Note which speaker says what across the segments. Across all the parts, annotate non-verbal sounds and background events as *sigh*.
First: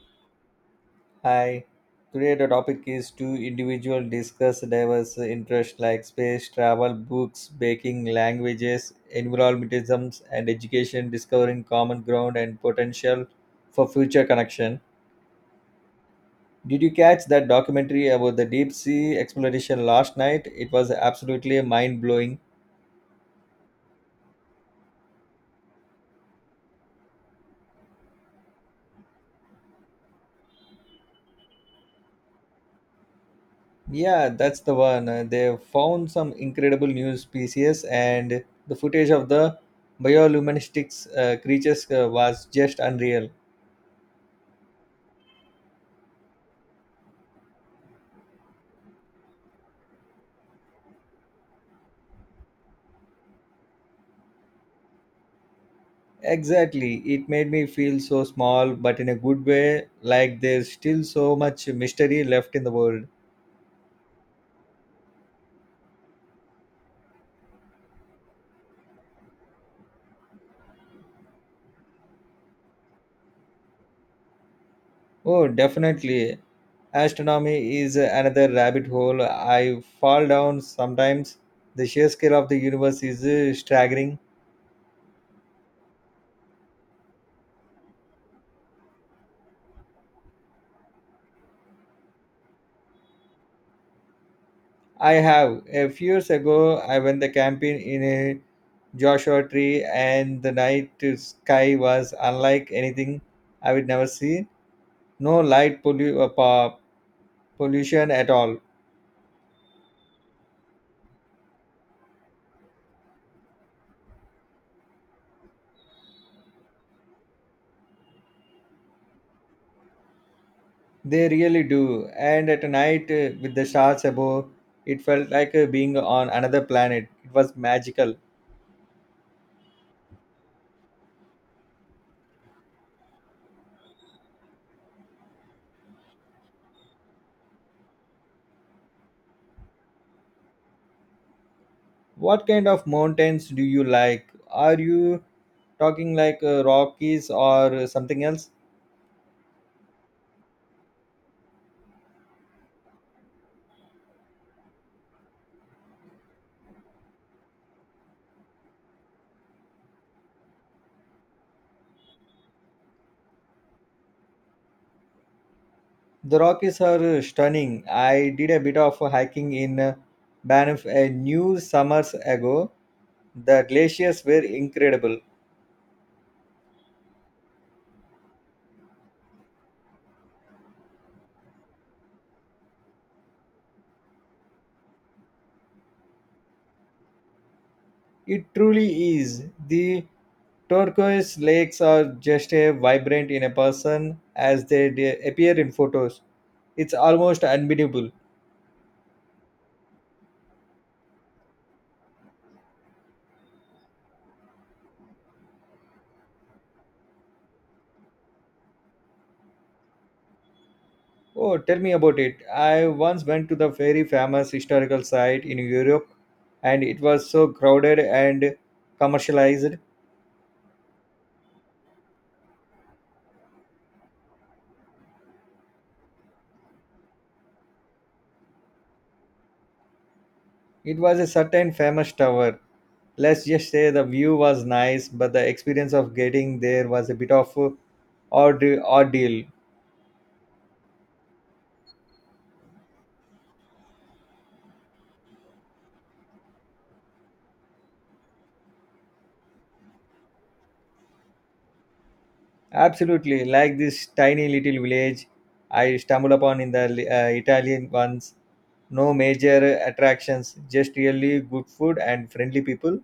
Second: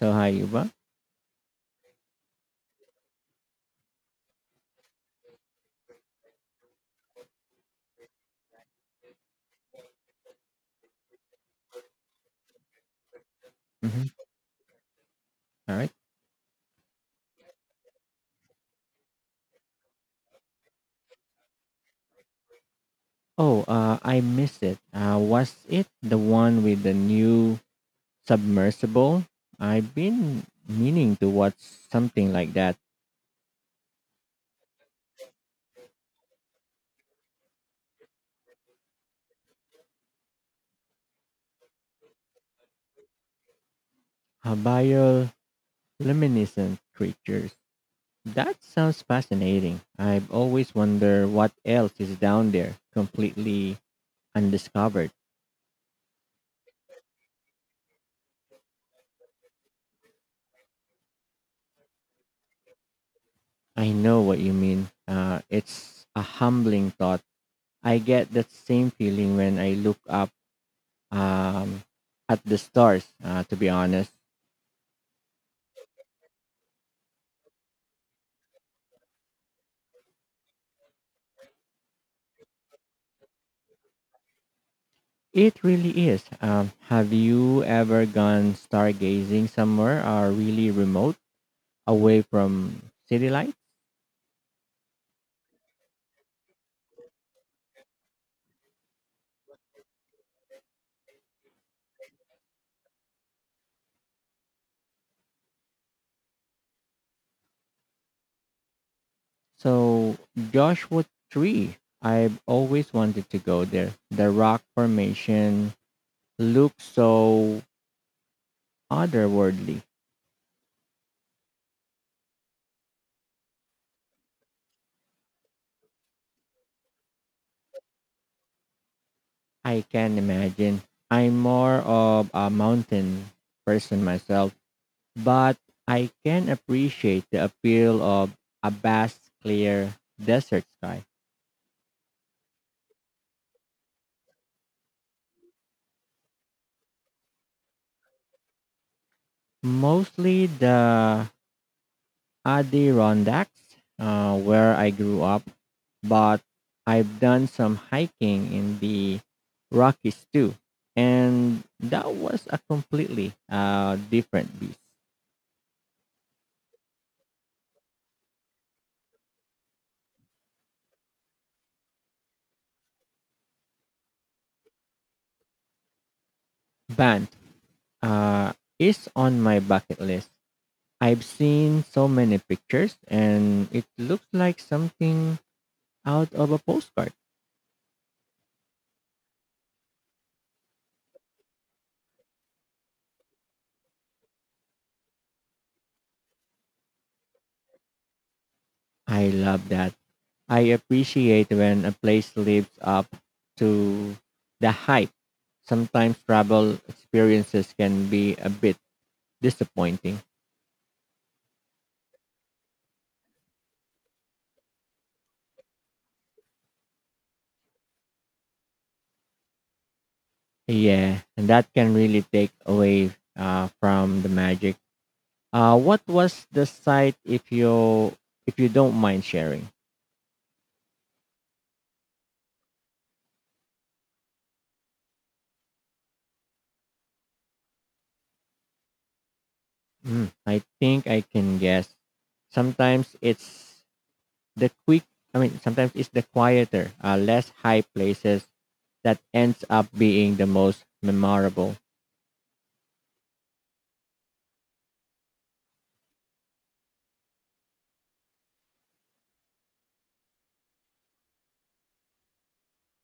Speaker 1: So hi, Yuba.
Speaker 2: Hi. Today the topic is two individual discuss diverse interests like space travel, books, baking, languages, environmentalisms, and education, discovering common ground and potential for
Speaker 1: Mhm.
Speaker 2: future connection.
Speaker 1: All right.
Speaker 2: Did you catch that documentary about the deep sea exploration last night? It was absolutely mind blowing.
Speaker 1: Oh, I missed it. Was it the one with the new submersible? I've been meaning to watch something like that.
Speaker 2: Yeah, that's the one. They found some incredible new species, and the footage of the bioluminescent creatures was just unreal.
Speaker 1: Uh, Bioluminescent creatures. That sounds fascinating. I've always wondered what else is down there, completely undiscovered.
Speaker 2: Exactly. It made me feel so small, but in a good way, like there's still so much mystery left in the world.
Speaker 1: I know what you mean. It's a humbling thought. I get that same feeling when I look up um, at the stars, to be honest.
Speaker 2: Oh, definitely. Astronomy is another rabbit hole I fall down sometimes. The sheer scale of the universe is staggering.
Speaker 1: It really is. Have you ever gone stargazing somewhere or really remote away from city lights?
Speaker 2: I have. A few years ago, I went the camping in a Joshua tree, and the night sky was unlike anything I would never see. No pollution at all.
Speaker 1: So, Joshua Tree, I've always wanted to go there. The rock formation looks so otherworldly.
Speaker 2: They really do. And at night, with the stars above, it felt like being on another planet. It was magical.
Speaker 1: I can imagine. I'm more of a mountain person myself but I can appreciate the appeal of a vast, clear desert sky.
Speaker 2: What kind of mountains do you like? Are you talking like Rockies or something else?
Speaker 1: Mostly the Adirondacks, where I grew up, but I've done some hiking in the Rockies too, and that was a completely different beast.
Speaker 2: The Rockies are stunning. I did a bit of hiking in Banff a new summers ago. The glaciers were incredible.
Speaker 1: Band uh, is on my bucket list. I've seen so many pictures, and it looks like something out of a postcard.
Speaker 2: It truly is. The turquoise lakes are just as vibrant in a person as they appear in photos. It's almost unbeatable.
Speaker 1: I love that. I appreciate when a place lives up to the hype. Sometimes travel experiences can be a bit disappointing.
Speaker 2: Oh, tell me about it. I once went to the very famous historical site in Europe and it was so crowded and commercialized.
Speaker 1: Yeah, and that can really take away from the magic. What was the site if you don't mind sharing?
Speaker 2: It was a certain famous tower. Let's just say the view was nice, but the experience of getting there was a bit of a odd ordeal.
Speaker 1: Mm, I think I can guess. Sometimes it's the quick. Sometimes it's the quieter, less high places that ends up being the most memorable?
Speaker 2: Absolutely, like this tiny little village I stumbled upon in the Italian ones. No major attractions, just really good food and friendly people.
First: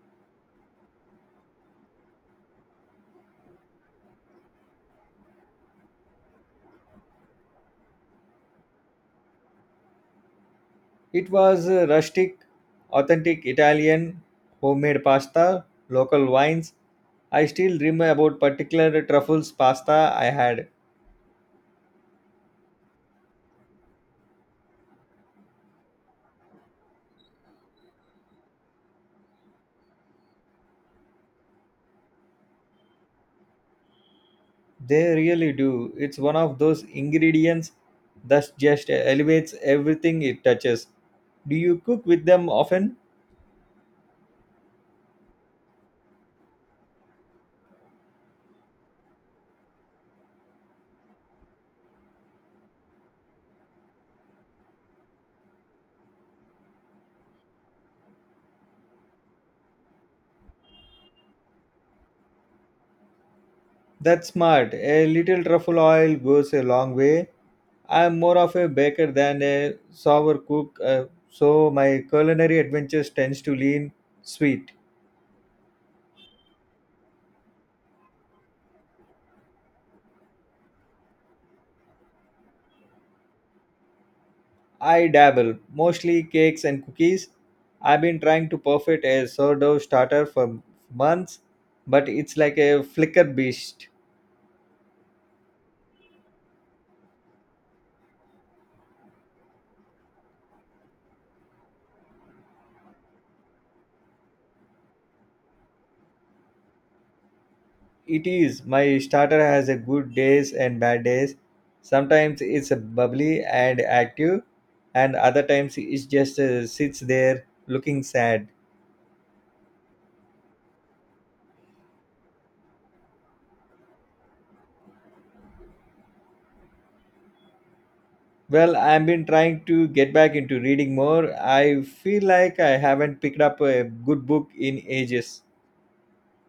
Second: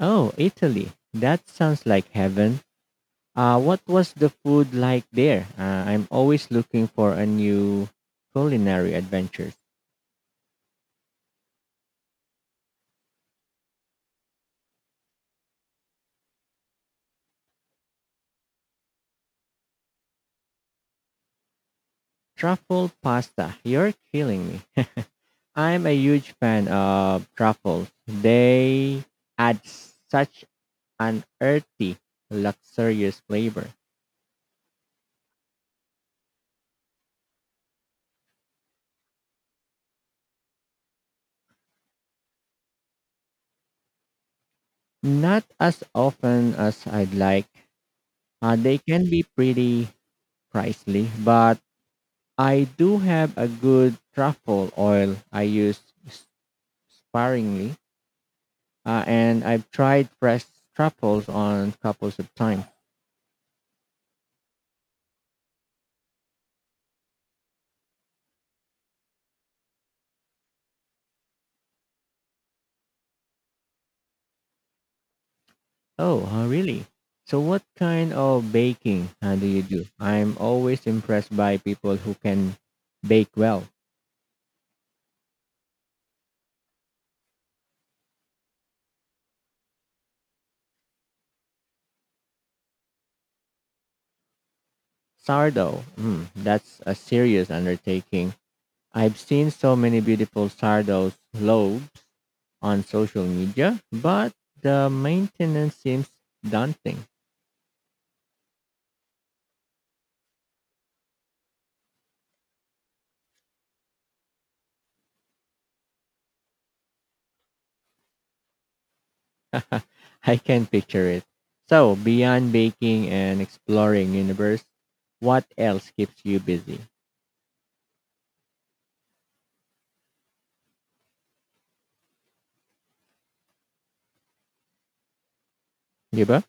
Speaker 1: Oh, Italy. That sounds like heaven. What was the food like there? I'm always looking for a new culinary adventure.
Speaker 2: It was rustic, authentic Italian, homemade pasta, local wines. I still dream about particular truffles pasta I had.
Speaker 1: Truffle pasta. You're killing me. I'm a huge fan of truffles. They add such an earthy, luxurious flavor.
Speaker 2: They really do. It's one of those ingredients that just elevates everything it touches. Do you cook with them often?
Speaker 1: Not as often as I'd like. They can be pretty pricey, but I do have a good truffle oil I use s- sparingly, and I've tried fresh truffles on couples of times.
Speaker 2: That's smart. A little truffle oil goes a long way. I'm more of a baker than a sour cook, so my culinary adventures tends to lean sweet.
Speaker 1: Oh, really? So, what kind of baking do you do? I'm always impressed by people who can bake well.
Speaker 2: I dabble, mostly cakes and cookies. I've been trying to perfect a sourdough starter for months, but it's like a flicker beast.
Speaker 1: Sourdough, mm, that's a serious undertaking. I've seen so many beautiful sourdough loaves on social media, but the maintenance seems daunting.
Speaker 2: It is. My starter has a good days and bad days. Sometimes it's bubbly and active, and other times it just sits there looking sad.
Speaker 1: I can picture it. So, beyond baking and exploring universe, what else keeps you busy?
Speaker 2: Well, I've been trying to get back into reading more. I feel like I haven't picked up a good book in ages.
Speaker 1: Yuba?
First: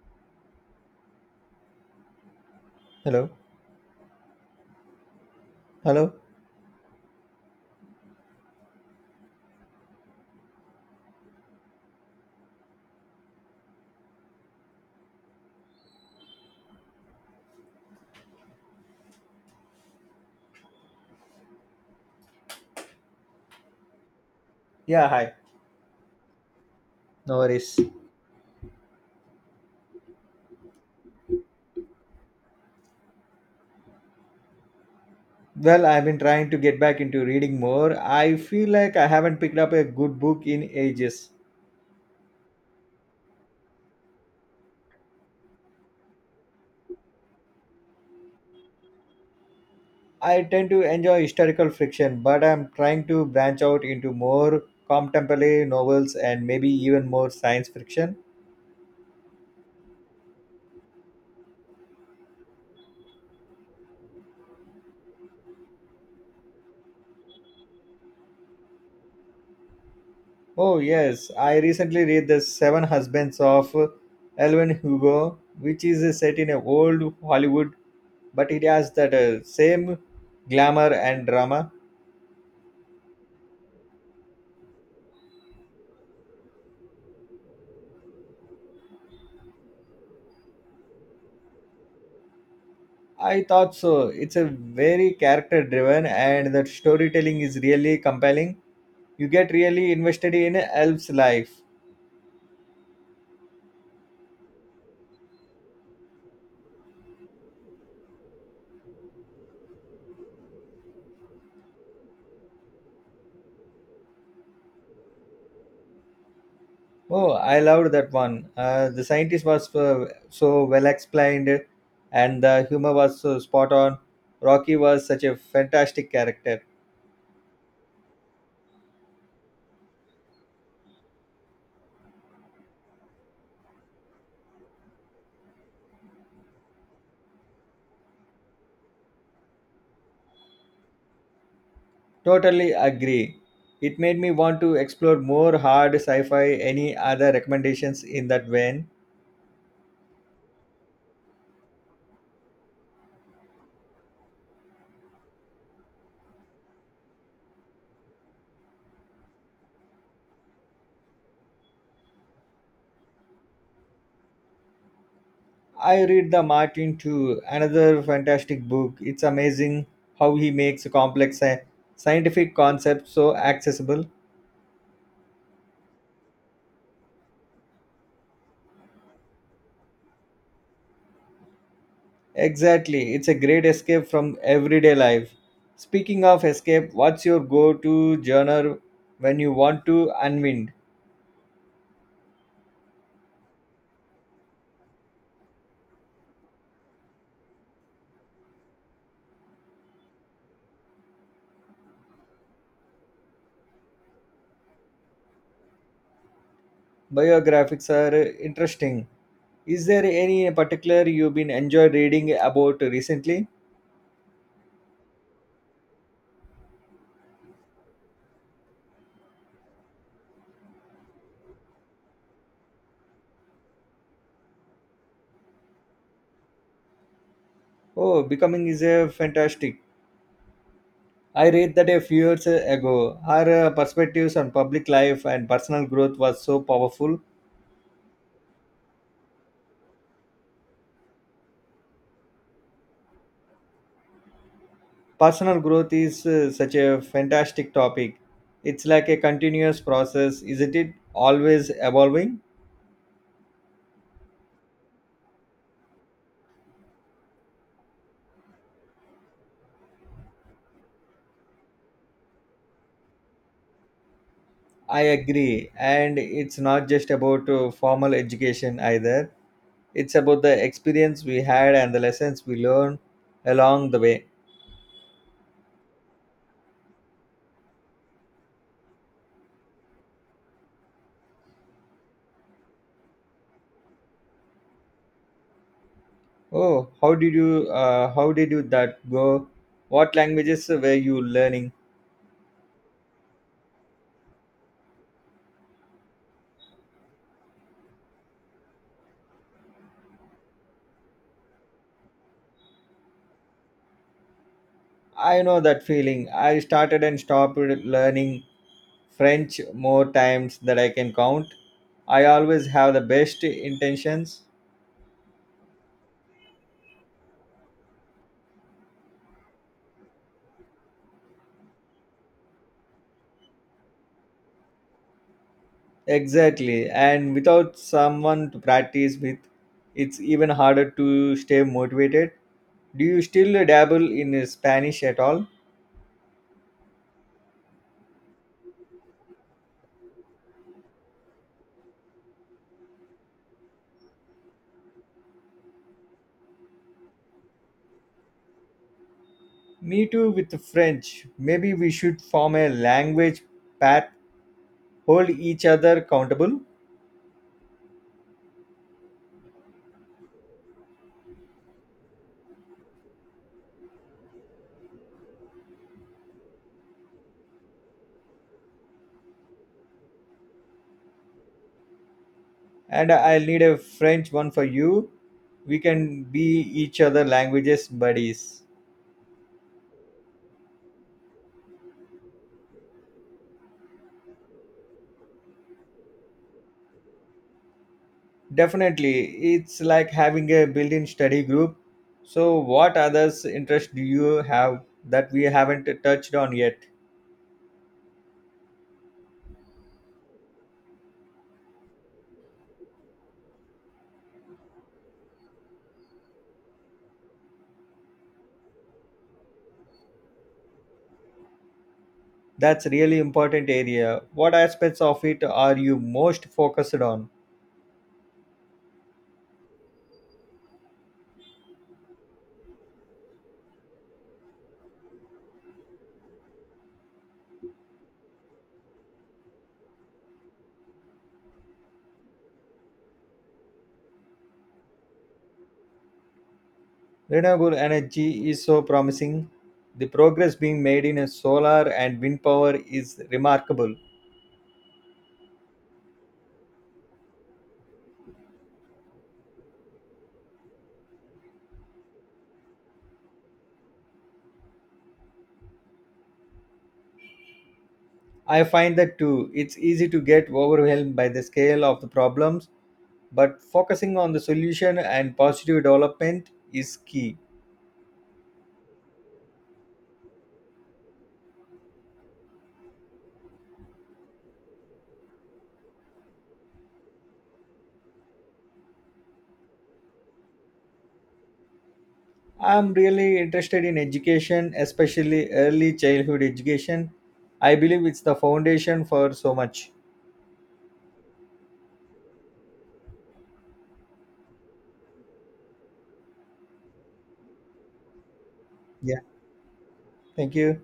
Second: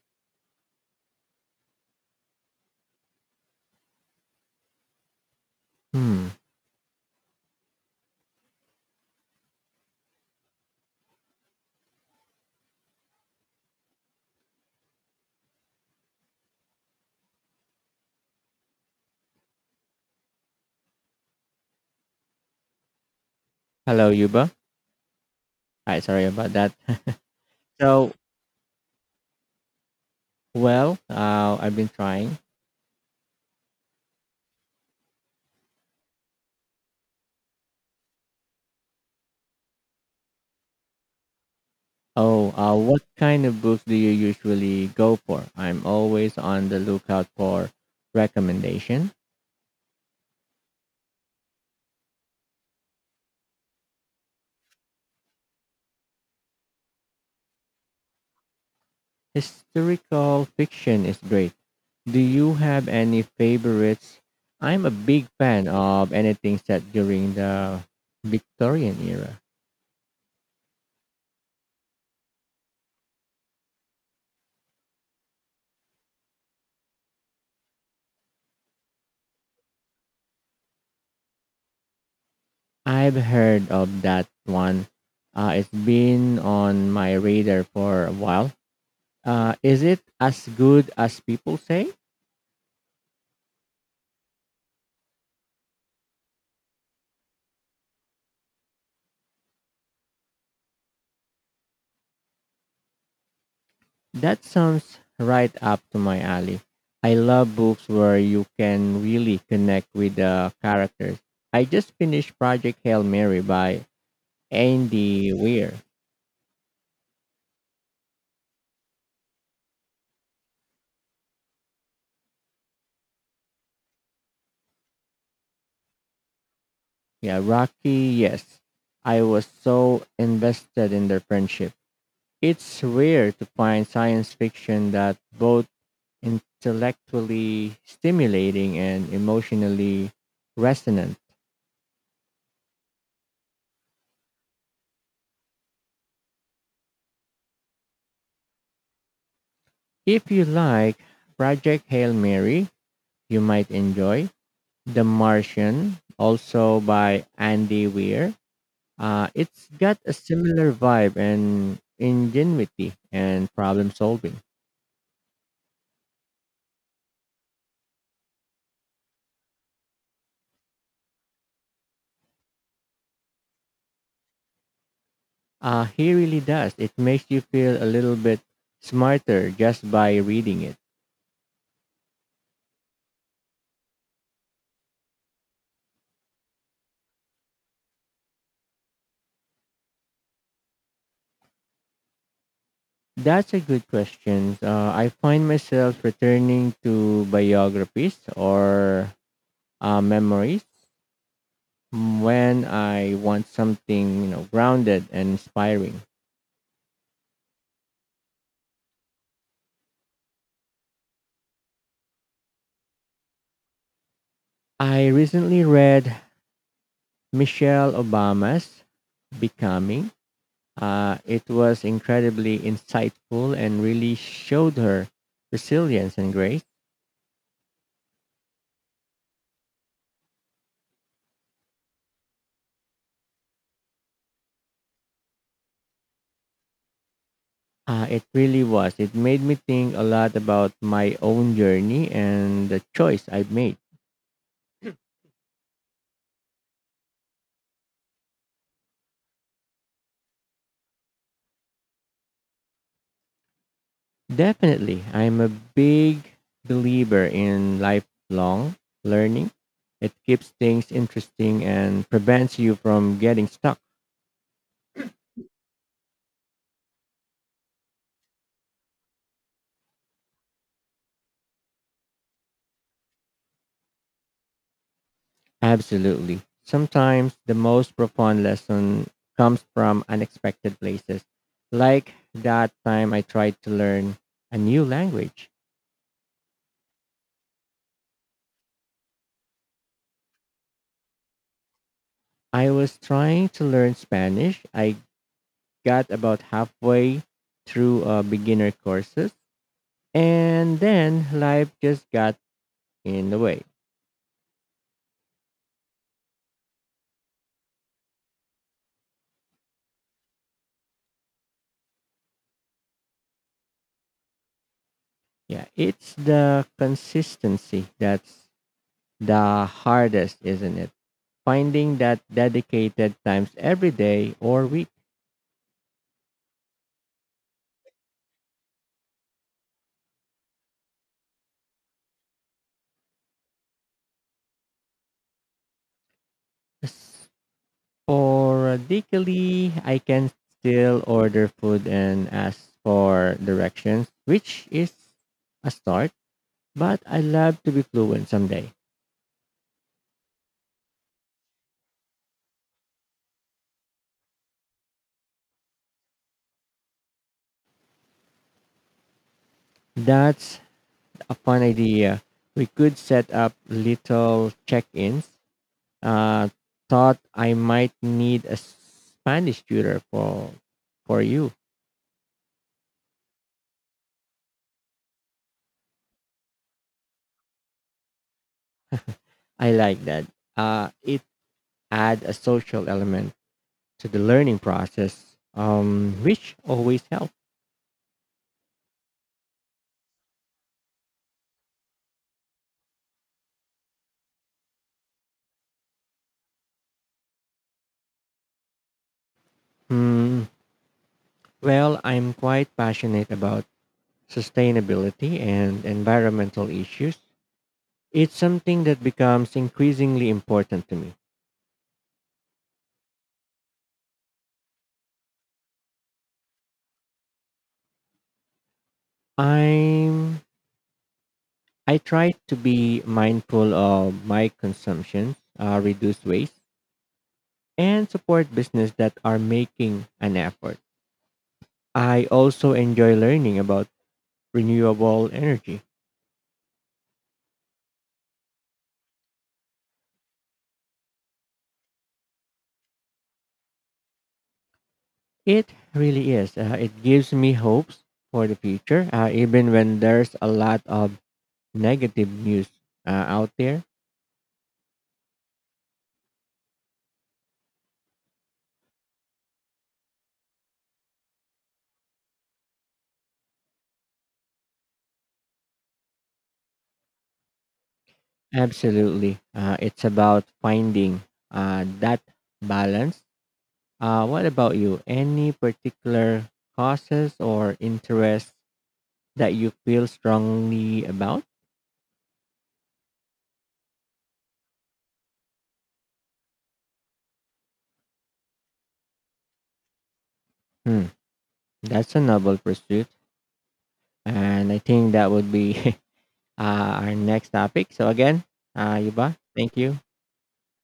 Speaker 2: Hello? Hello?
Speaker 1: Hmm. Hello, Yuba.
Speaker 2: Yeah, hi.
Speaker 1: Hi, sorry about that.
Speaker 2: No
Speaker 1: *laughs*
Speaker 2: worries.
Speaker 1: So, well, I've been trying.
Speaker 2: Well, I've been trying to get back into reading more. I feel like I haven't picked up a good book in ages.
Speaker 1: Oh, what kind of books do you usually go for? I'm always on the lookout for recommendation.
Speaker 2: I tend to enjoy historical fiction, but I'm trying to branch out into more contemporary novels and maybe even more science fiction.
Speaker 1: Historical fiction is great. Do you have any favorites? I'm a big fan of anything set during the Victorian era.
Speaker 2: Oh, yes, I recently read The Seven Husbands of Elwin Hugo, which is set in a old Hollywood, but it has that same glamour and drama.
Speaker 1: I've heard of that one. It's been on my radar for a while. Is it as good as people say?
Speaker 2: I thought so. It's a very character driven, and the storytelling is really compelling. You get really invested in Elf's life.
Speaker 1: That sounds right up to my alley. I love books where you can really connect with the characters. I just finished Project Hail Mary by Andy Weir.
Speaker 2: Oh, I loved that one. The scientist was so well explained, and the humor was so spot on. Rocky was such a fantastic character.
Speaker 1: Yeah, Rocky, yes. I was so invested in their friendship. It's rare to find science fiction that both intellectually stimulating and emotionally resonant.
Speaker 2: Totally agree. It made me want to explore more hard sci-fi. Any other recommendations in that vein?
Speaker 1: If you like Project Hail Mary, you might enjoy The Martian, also by Andy Weir. It's got a similar vibe and ingenuity and problem solving.
Speaker 2: I read the Martin too. Another fantastic book. It's amazing how he makes complex scientific concepts so accessible.
Speaker 1: He really does. It makes you feel a little bit smarter just by reading it.
Speaker 2: Exactly. It's a great escape from everyday life. Speaking of escape, what's your go to genre when you want to unwind?
Speaker 1: That's a good question. I find myself returning to biographies or memories when I want something, you know, grounded and inspiring.
Speaker 2: Biographics are interesting. Is there any particular you've been enjoyed reading about recently?
Speaker 1: I recently read Michelle Obama's Becoming. It was incredibly insightful and really showed her resilience and grace.
Speaker 2: Oh, Becoming is a fantastic. I read that a few years ago. Her perspectives on public life and personal growth was so powerful.
Speaker 1: It really was. It made me think a lot about my own journey and the choice I've made.
Speaker 2: Personal growth is such a fantastic topic. It's like a continuous process, isn't it? Always evolving.
Speaker 1: Definitely, I'm a big believer in lifelong learning. It keeps things interesting and prevents you from getting stuck.
Speaker 2: I agree. And it's not just about formal education either, it's about the experience we had and the lessons we learned along the way.
Speaker 1: Absolutely. Sometimes the most profound lesson comes from unexpected places, like that time I tried to learn a new language.
Speaker 2: Oh, how did you that go? What languages were you learning?
Speaker 1: I was trying to learn Spanish. I got about halfway through beginner courses and then life just got in the way.
Speaker 2: I know that feeling. I started and stopped learning French more times that I can count. I always have the best intentions.
Speaker 1: Yeah, it's the consistency that's the hardest, isn't it? Finding that dedicated times every day or week.
Speaker 2: Exactly. And without someone to practice with, it's even harder to stay motivated. Do you still dabble in Spanish at all?
Speaker 1: Sporadically, I can still order food and ask for directions, which is a start, but I love to be fluent someday.
Speaker 2: Me too with the French. Maybe we should form a language pact, hold each other accountable.
Speaker 1: That's a fun idea. We could set up little check-ins. Uh, thought I might need a Spanish tutor for you.
Speaker 2: And I'll need a French one for you. We can be each other languages buddies.
Speaker 1: I like that. It add a social element to the learning process, which always helps.
Speaker 2: Definitely, it's like having a built-in study group. So, what others interest do you have that we haven't touched on yet?
Speaker 1: Hmm. Well, I'm quite passionate about sustainability and environmental issues. It's something that becomes increasingly important to me.
Speaker 2: That's really important area. What aspects of it are you most focused on?
Speaker 1: I'm I try to be mindful of my consumption, reduce waste, and support business that are making an effort. I also enjoy learning about renewable energy.
Speaker 2: Renewable energy is so promising. The progress being made in solar and wind power is remarkable.
Speaker 1: It really is. It gives me hopes for the future, even when there's a lot of negative news out there.
Speaker 2: I find that too. It's easy to get overwhelmed by the scale of the problems, but focusing on the solution and positive development is key.
Speaker 1: Absolutely. It's about finding that balance. What about you? Any particular causes or interests that you feel strongly about?
Speaker 2: I'm really interested in education, especially early childhood education. I believe it's the foundation for so much.
Speaker 1: Hmm, that's a noble pursuit. And I think that would be *laughs* our next topic. So, again,
Speaker 2: Yeah,
Speaker 1: Yuba, thank you.
Speaker 2: thank you.